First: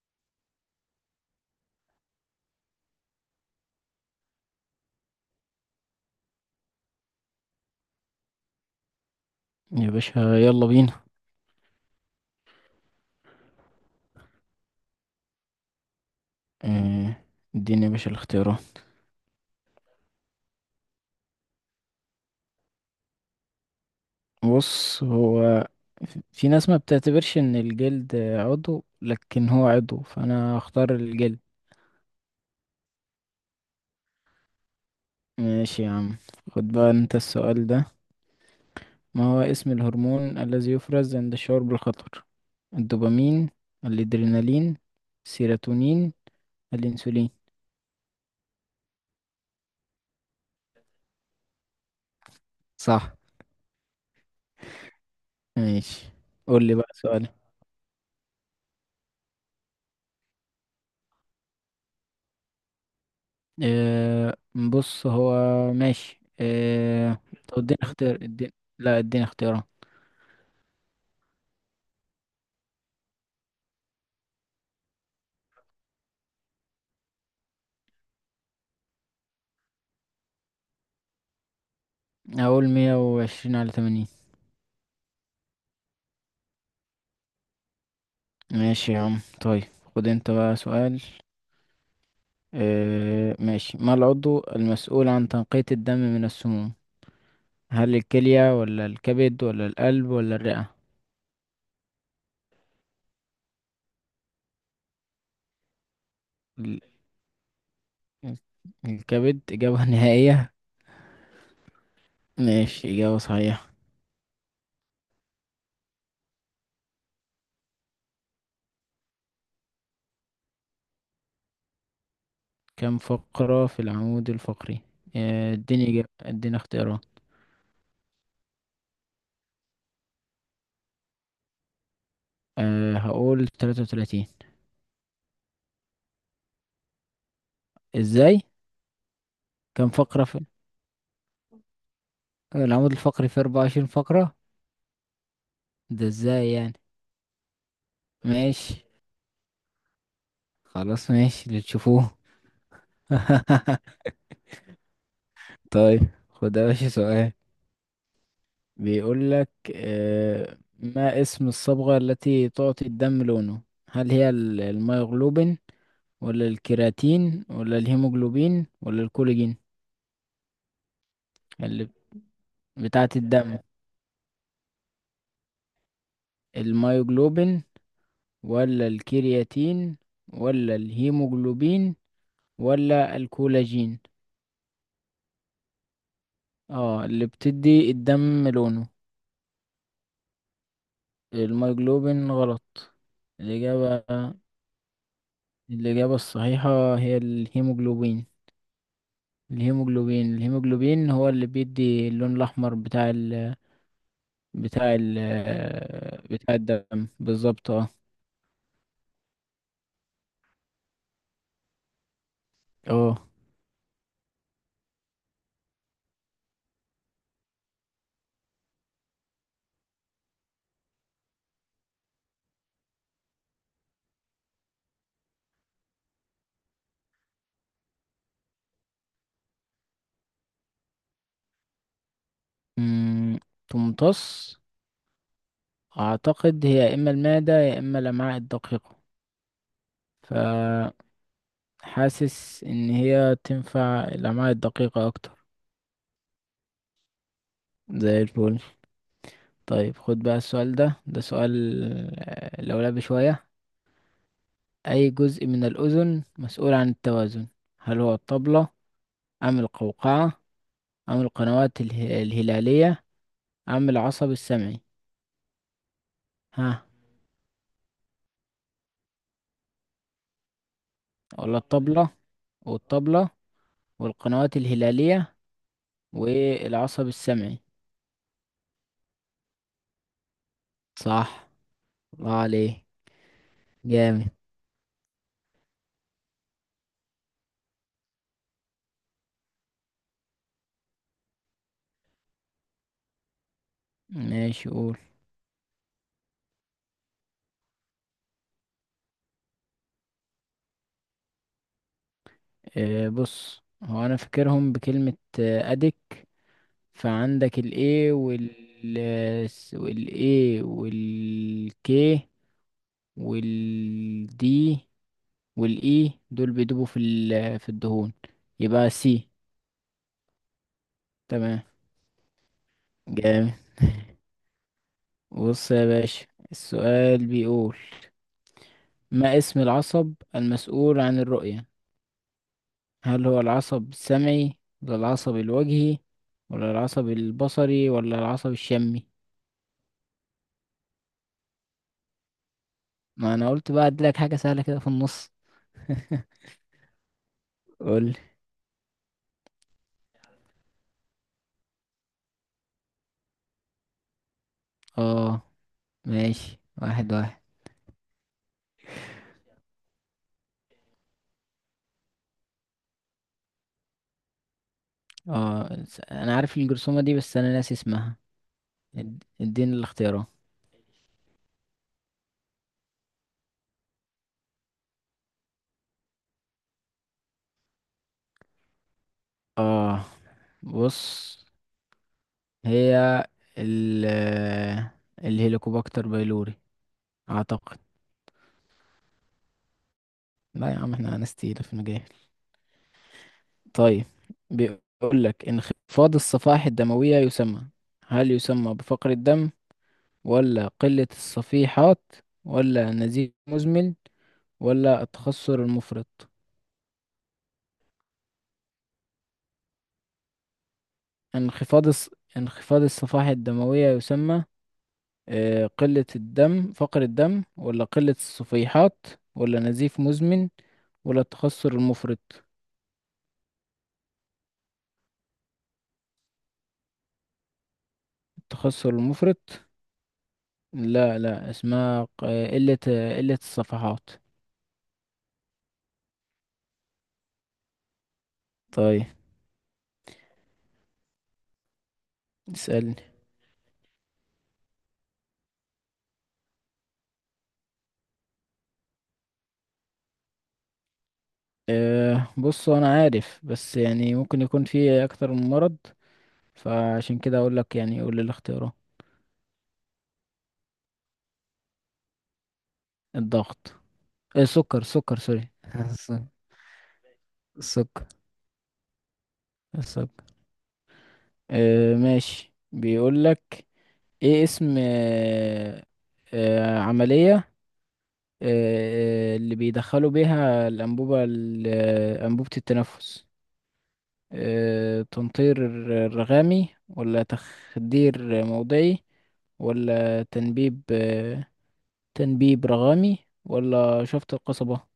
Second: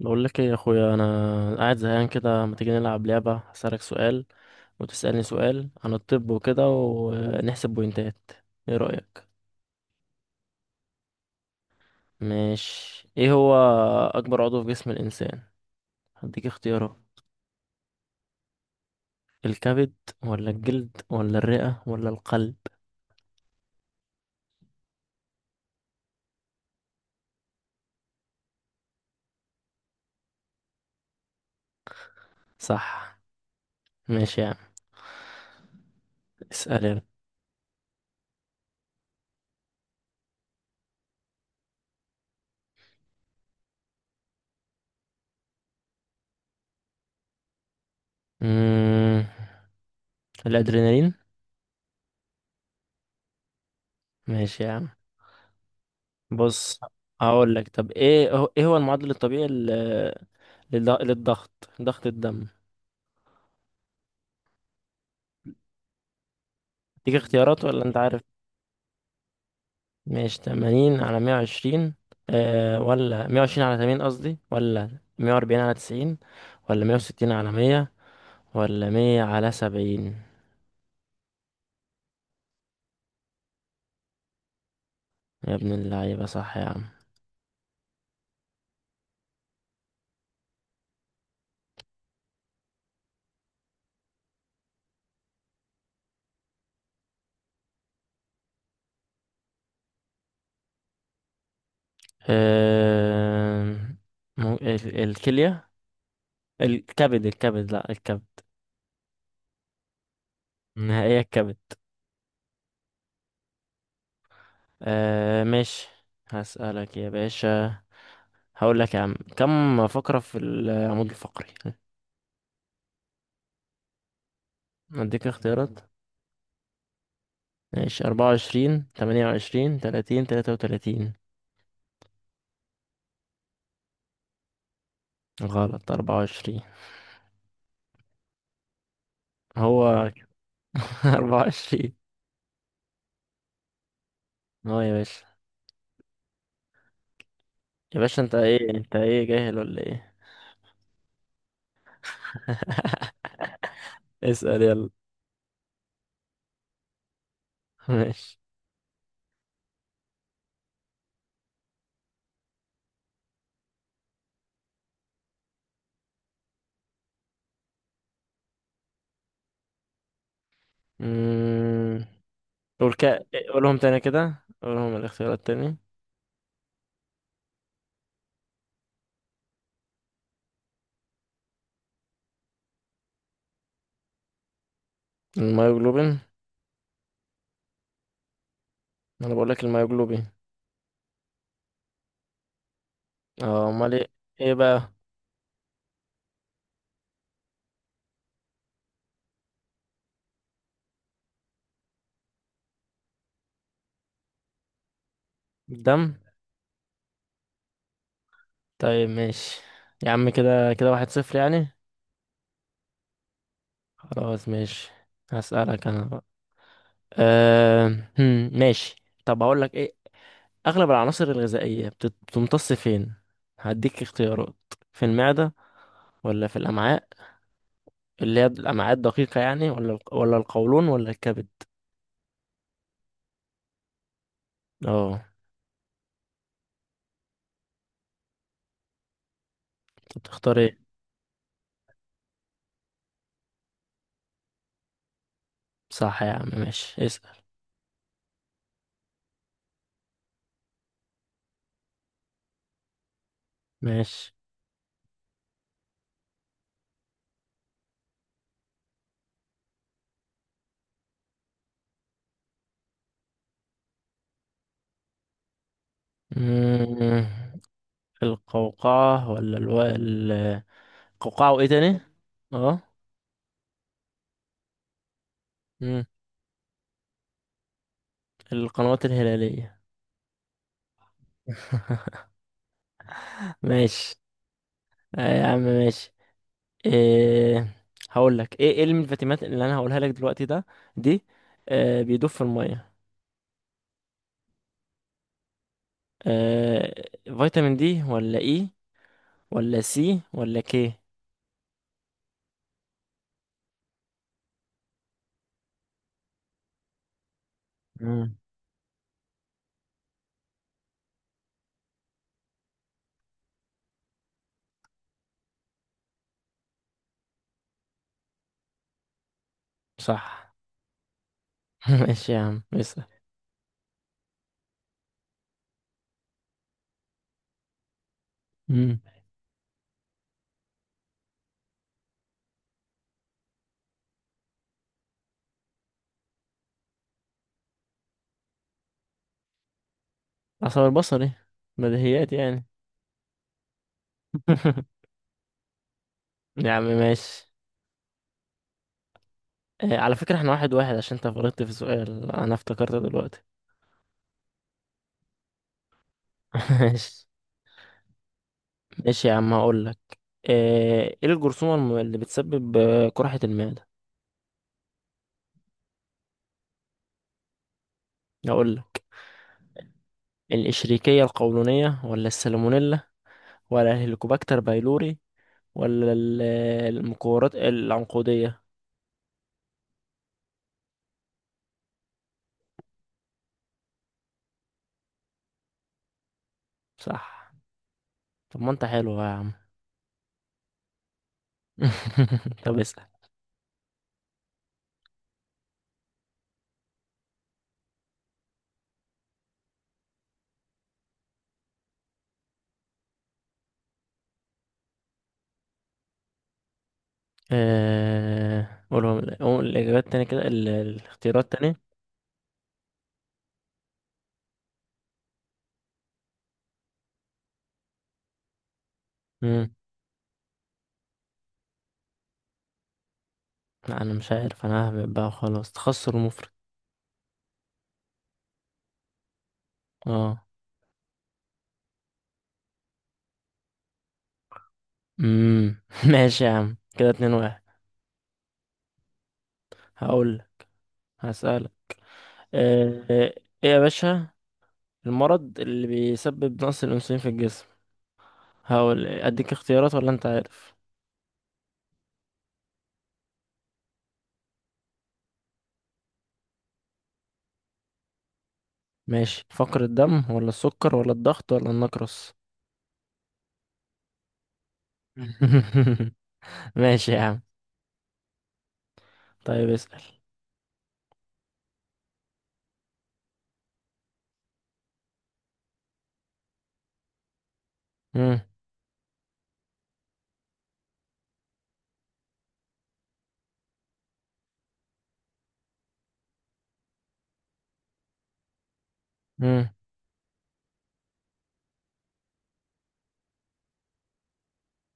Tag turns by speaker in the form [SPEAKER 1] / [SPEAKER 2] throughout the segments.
[SPEAKER 1] بقول لك ايه يا اخويا، انا قاعد زهقان كده، ما تيجي نلعب لعبه؟ هسألك سؤال وتسألني سؤال عن الطب وكده ونحسب بوينتات، ايه رأيك؟
[SPEAKER 2] يا باشا، يلا بينا.
[SPEAKER 1] ماشي. ايه هو اكبر عضو في جسم الانسان؟ هديك اختيارات.
[SPEAKER 2] آه. اديني يا باشا الاختيارات.
[SPEAKER 1] الكبد ولا الجلد ولا الرئه ولا القلب؟
[SPEAKER 2] بص، هو في ناس ما بتعتبرش ان الجلد عضو، لكن هو عضو، فانا هختار الجلد.
[SPEAKER 1] صح. ماشي يا عم.
[SPEAKER 2] ماشي يا عم. خد
[SPEAKER 1] اسأل
[SPEAKER 2] بقى
[SPEAKER 1] يلا.
[SPEAKER 2] انت السؤال ده. ما هو اسم الهرمون الذي يفرز عند الشعور بالخطر؟ الدوبامين، الادرينالين، السيروتونين، الانسولين؟
[SPEAKER 1] مم... الادرينالين.
[SPEAKER 2] صح.
[SPEAKER 1] ماشي يا عم.
[SPEAKER 2] ماشي. قول لي
[SPEAKER 1] بص.
[SPEAKER 2] بقى سؤال.
[SPEAKER 1] هقول لك. طب ايه هو المعدل الطبيعي للضغط، ضغط الدم.
[SPEAKER 2] آه، بص، هو ماشي،
[SPEAKER 1] تيجي
[SPEAKER 2] طب
[SPEAKER 1] اختيارات
[SPEAKER 2] اديني
[SPEAKER 1] ولا انت
[SPEAKER 2] اختيار.
[SPEAKER 1] عارف؟
[SPEAKER 2] اديني. لا، اديني اختيار.
[SPEAKER 1] ماشي، 80 على 120، آه، ولا 120 على 80 قصدي، ولا 140 على 90، ولا 160 على 100، ولا 100 على 70؟
[SPEAKER 2] اقول 120/80.
[SPEAKER 1] يا ابن اللعيبة، صح يا عم.
[SPEAKER 2] ماشي يا عم. طيب خد انت بقى سؤال. ماشي. ما العضو المسؤول عن تنقية الدم من السموم؟ هل الكلية ولا الكبد ولا القلب ولا الرئة؟
[SPEAKER 1] آه. الكلية.
[SPEAKER 2] ال-
[SPEAKER 1] الكبد، الكبد، لا، الكبد.
[SPEAKER 2] ال- الكبد، إجابة نهائية.
[SPEAKER 1] نهائية، الكبد.
[SPEAKER 2] ماشي، إجابة صحيحة.
[SPEAKER 1] آه، ماشي. هسألك يا باشا. هقول لك يا عم، كم فقرة في العمود الفقري؟
[SPEAKER 2] كم فقرة في العمود الفقري؟
[SPEAKER 1] اديك اختيارات.
[SPEAKER 2] اديني إجابة، اديني اختيارات.
[SPEAKER 1] ماشي، 24، 28، 30، 33.
[SPEAKER 2] أه، هقول 33.
[SPEAKER 1] غلط، 24.
[SPEAKER 2] ازاي؟ كام
[SPEAKER 1] هو
[SPEAKER 2] فقرة في
[SPEAKER 1] 24.
[SPEAKER 2] العمود الفقري؟ في 24 فقرة.
[SPEAKER 1] اه يا باشا،
[SPEAKER 2] ده ازاي يعني؟
[SPEAKER 1] يا باشا انت ايه،
[SPEAKER 2] ماشي.
[SPEAKER 1] انت ايه، جاهل ولا ايه؟
[SPEAKER 2] خلاص، ماشي، اللي تشوفوه.
[SPEAKER 1] اسأل يلا.
[SPEAKER 2] طيب. خد يا باشا سؤال،
[SPEAKER 1] ماشي.
[SPEAKER 2] بيقول لك: آه، ما اسم الصبغة التي تعطي الدم لونه؟ هل هي الميوغلوبين ولا الكيراتين ولا الهيموجلوبين ولا الكولاجين؟ اللي
[SPEAKER 1] مم. قول
[SPEAKER 2] بتاعة
[SPEAKER 1] كا
[SPEAKER 2] الدم.
[SPEAKER 1] قولهم تاني كده، قولهم الاختيارات تاني.
[SPEAKER 2] الميوجلوبين، ولا الكرياتين، ولا الهيموجلوبين، ولا الكولاجين.
[SPEAKER 1] الميوجلوبين.
[SPEAKER 2] اه، اللي بتدي الدم لونه.
[SPEAKER 1] انا بقول لك الميوجلوبين.
[SPEAKER 2] الميوجلوبين غلط.
[SPEAKER 1] اه، امال
[SPEAKER 2] الإجابة
[SPEAKER 1] ايه؟ ايه بقى؟
[SPEAKER 2] الإجابة الصحيحة هي الهيموجلوبين. الهيموجلوبين هو اللي بيدي اللون الأحمر بتاع ال
[SPEAKER 1] الدم.
[SPEAKER 2] بتاع الدم بالظبط. اه.
[SPEAKER 1] طيب ماشي يا عم. كده، 1-0 يعني.
[SPEAKER 2] اه.
[SPEAKER 1] خلاص ماشي. هسألك انا بقى. أه... ماشي. طب هقول لك ايه. اغلب العناصر الغذائيه بتمتص فين؟ هديك اختيارات. في المعده ولا في الامعاء، اللي هي الامعاء الدقيقه يعني، ولا القولون ولا الكبد؟
[SPEAKER 2] أمم، تمتص.
[SPEAKER 1] اه.
[SPEAKER 2] أعتقد هي يا إما المعدة يا إما الأمعاء الدقيقة.
[SPEAKER 1] طب تختار ايه؟
[SPEAKER 2] فحاسس إن هي تنفع الأمعاء الدقيقة أكتر.
[SPEAKER 1] صح يا عم، ماشي، اسال.
[SPEAKER 2] زي الفل. طيب، خد بقى السؤال ده سؤال لولبي شوية.
[SPEAKER 1] ماشي.
[SPEAKER 2] أي جزء من الأذن مسؤول عن التوازن؟ هل هو الطبلة أم القوقعة أم القنوات الهلالية أم العصب السمعي؟ ها.
[SPEAKER 1] مم... القوقعه القوقعه،
[SPEAKER 2] ولا
[SPEAKER 1] وايه تاني؟
[SPEAKER 2] الطبلة،
[SPEAKER 1] اه.
[SPEAKER 2] والطبلة، والقنوات الهلالية،
[SPEAKER 1] مم،
[SPEAKER 2] والعصب السمعي.
[SPEAKER 1] القنوات الهلاليه.
[SPEAKER 2] صح. الله عليه.
[SPEAKER 1] ماشي.
[SPEAKER 2] جامد.
[SPEAKER 1] آه يا عم ماشي. إيه. هقول لك ايه. ايه الفيتامينات اللي انا هقولها لك دلوقتي ده، دي، آه، بيدوب في الميه.
[SPEAKER 2] ماشي. قول.
[SPEAKER 1] آه، فيتامين دي ولا اي ولا سي ولا كي؟
[SPEAKER 2] بص، هو أنا فاكرهم بكلمة، أدك. فعندك ال A
[SPEAKER 1] مم.
[SPEAKER 2] وال A وال K وال D وال E، دول بيدوبوا في الدهون، يبقى C.
[SPEAKER 1] صح.
[SPEAKER 2] تمام.
[SPEAKER 1] ماشي يا عم اسال.
[SPEAKER 2] جامد. بص يا باشا، السؤال بيقول:
[SPEAKER 1] مم.
[SPEAKER 2] ما اسم العصب المسؤول عن الرؤية؟ هل هو العصب السمعي ولا العصب الوجهي ولا العصب البصري ولا العصب الشمي؟
[SPEAKER 1] عصب البصري. بديهيات يعني.
[SPEAKER 2] ما انا قلت بقى اديلك حاجة سهلة كده في النص.
[SPEAKER 1] يا عم ماشي.
[SPEAKER 2] قول.
[SPEAKER 1] آه، على فكرة احنا 1-1، عشان انت غلطت في سؤال انا افتكرت دلوقتي.
[SPEAKER 2] اه. ماشي، واحد
[SPEAKER 1] ماشي.
[SPEAKER 2] واحد.
[SPEAKER 1] ماشي يا عم، هقول لك. ايه الجرثومة اللي بتسبب، قرحة المعدة؟
[SPEAKER 2] اه، انا عارف الجرثومة دي، بس انا ناسي اسمها.
[SPEAKER 1] هقول لك.
[SPEAKER 2] اديني الاختيارات.
[SPEAKER 1] الإشريكية القولونية ولا السالمونيلا ولا الهيليكوباكتر بايلوري، ولا المكورات العنقودية؟
[SPEAKER 2] اه، بص، هي ال الهيليكوباكتر بايلوري،
[SPEAKER 1] صح.
[SPEAKER 2] اعتقد.
[SPEAKER 1] طب ما انت حلو بقى يا عم.
[SPEAKER 2] لا يا عم، احنا ناس تقيلة في المجال.
[SPEAKER 1] طب اسأل.
[SPEAKER 2] طيب، بيقول لك: انخفاض الصفائح الدموية يسمى. هل يسمى بفقر الدم ولا قلة الصفيحات ولا نزيف مزمن ولا التخثر المفرط؟
[SPEAKER 1] قولهم، قول الإجابات تاني كده، الاختيارات تاني.
[SPEAKER 2] انخفاض الص... انخفاض الصفائح الدموية يسمى آه، قلة الدم فقر الدم ولا قلة الصفيحات ولا
[SPEAKER 1] مم.
[SPEAKER 2] نزيف مزمن ولا التخثر المفرط.
[SPEAKER 1] لا أنا مش عارف، أنا ههبط بقى وخلاص، تخسر مفرط.
[SPEAKER 2] التخثر المفرط؟
[SPEAKER 1] اه.
[SPEAKER 2] لا لا، اسمها قلة الصفحات.
[SPEAKER 1] مم. ماشي يا عم، كده 2-1.
[SPEAKER 2] طيب.
[SPEAKER 1] هقول، هسألك.
[SPEAKER 2] اسألني.
[SPEAKER 1] ايه يا باشا المرض اللي بيسبب نقص الأنسولين في الجسم؟ هقول إيه، اديك اختيارات ولا انت عارف؟
[SPEAKER 2] بص، أنا عارف، بس يعني ممكن يكون في أكتر من مرض، فعشان كده أقول لك، يعني قول لي الاختيارات.
[SPEAKER 1] ماشي، فقر الدم ولا السكر ولا الضغط ولا النقرس؟
[SPEAKER 2] الضغط. السكر. سكر سوري.
[SPEAKER 1] ماشي يا عم.
[SPEAKER 2] السكر.
[SPEAKER 1] طيب اسأل.
[SPEAKER 2] السكر. آه، ماشي. بيقول لك: ايه اسم عملية
[SPEAKER 1] مم.
[SPEAKER 2] آه اللي بيدخلوا بيها الأنبوبة، أنبوبة التنفس. تنطير رغامي، ولا تخدير موضعي،
[SPEAKER 1] مم.
[SPEAKER 2] ولا تنبيب رغامي، ولا شفط القصبة.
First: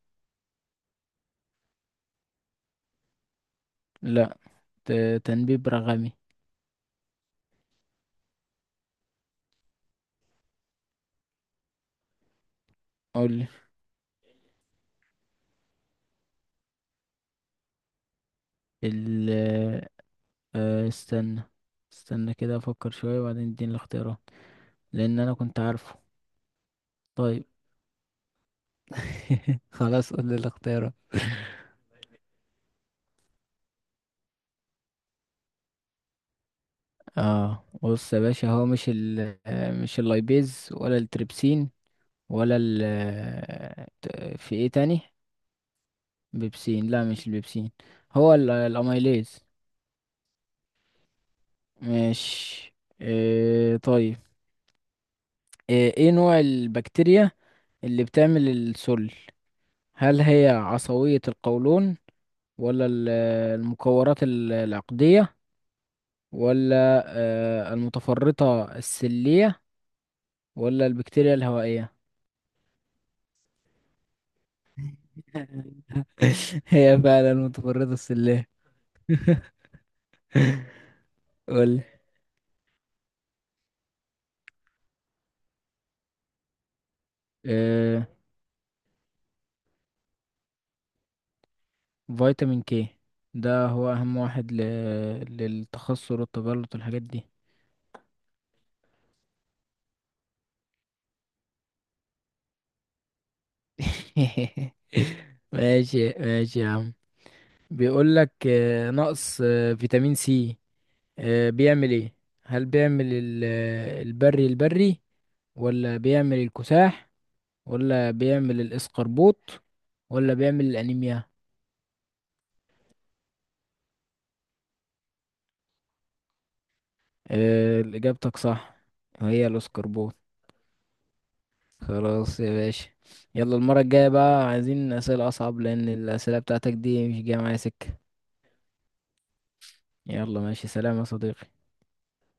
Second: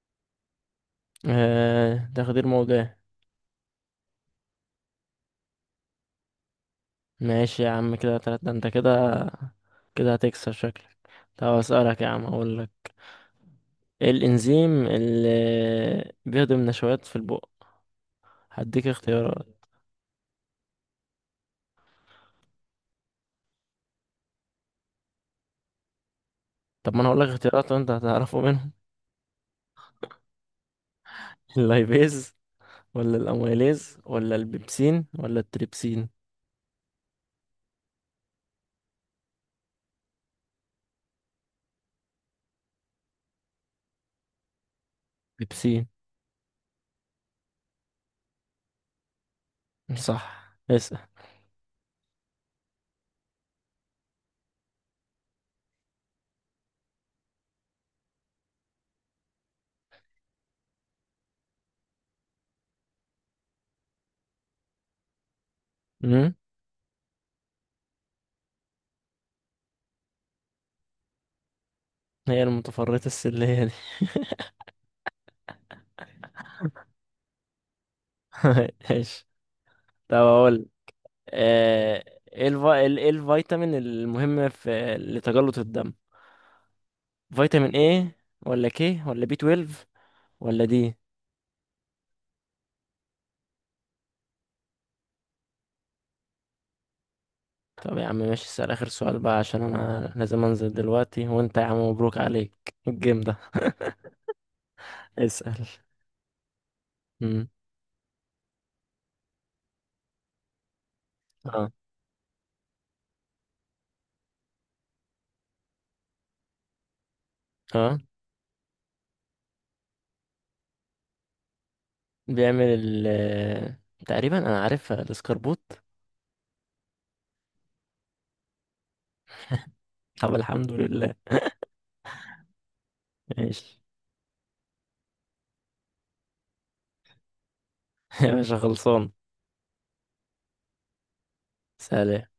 [SPEAKER 1] آه، تخدير موضعي.
[SPEAKER 2] لا، تنبيب رغامي.
[SPEAKER 1] ماشي يا عم، كده تلاتة انت كده هتكسب شكلك. طب اسألك يا عم، اقول لك.
[SPEAKER 2] قولي.
[SPEAKER 1] ايه الانزيم اللي بيهضم نشويات في البق؟ هديك
[SPEAKER 2] ال
[SPEAKER 1] اختيارات.
[SPEAKER 2] آه آه، استنى. استنى كده، افكر شوية، وبعدين اديني الاختيارات، لان انا كنت عارفه.
[SPEAKER 1] طب ما انا هقول لك
[SPEAKER 2] طيب.
[SPEAKER 1] اختيارات، وانت هتعرفه منهم.
[SPEAKER 2] خلاص. قول لي الاختيارات.
[SPEAKER 1] اللايبيز ولا الاميليز ولا البيبسين ولا التريبسين؟
[SPEAKER 2] اه، بص يا باشا، هو مش ال آه، مش اللايبيز ولا التريبسين، ولا في ايه تاني؟
[SPEAKER 1] بيبسين.
[SPEAKER 2] بيبسين. لا، مش البيبسين. هو الاميليز.
[SPEAKER 1] صح. اسأل.
[SPEAKER 2] مش. إيه طيب. إيه نوع البكتيريا اللي بتعمل السل؟ هل هي عصبية القولون، ولا المكورات العقدية،
[SPEAKER 1] مم؟
[SPEAKER 2] ولا المتفرطة السلية، ولا البكتيريا الهوائية؟
[SPEAKER 1] هي المتفرطة السلية دي.
[SPEAKER 2] هي فعلا المتفرطة السلية.
[SPEAKER 1] ايش. طب اقول.
[SPEAKER 2] ولا
[SPEAKER 1] آه، إيه الفيتامين المهم في لتجلط الدم؟ فيتامين
[SPEAKER 2] آه،
[SPEAKER 1] ايه، ولا كي ولا بي 12 ولا دي؟
[SPEAKER 2] فيتامين كي، ده هو أهم واحد للتخثر والتبلط والحاجات دي.
[SPEAKER 1] طب يا عم ماشي، اسأل اخر سؤال بقى عشان انا لازم انزل دلوقتي، وانت يا عم مبروك عليك الجيم ده. اسأل.
[SPEAKER 2] ماشي، ماشي يا عم.
[SPEAKER 1] مم.
[SPEAKER 2] بيقول لك: نقص فيتامين سي
[SPEAKER 1] اه.
[SPEAKER 2] بيعمل ايه؟ هل بيعمل البري البري، ولا بيعمل الكساح،
[SPEAKER 1] اه،
[SPEAKER 2] ولا بيعمل الاسقربوط، ولا بيعمل الانيميا؟
[SPEAKER 1] بيعمل ال تقريبا انا عارفها، الاسكربوت.
[SPEAKER 2] اجابتك صح. هي الاسقربوط.
[SPEAKER 1] طب الحمد لله.
[SPEAKER 2] خلاص يا باشا، يلا،
[SPEAKER 1] ماشي.
[SPEAKER 2] المرة الجاية بقى عايزين أسئلة أصعب، لأن الأسئلة بتاعتك دي مش جاية معايا سكة.
[SPEAKER 1] يا باشا خلصان.
[SPEAKER 2] يلا، ماشي. سلام يا صديقي.
[SPEAKER 1] سلام.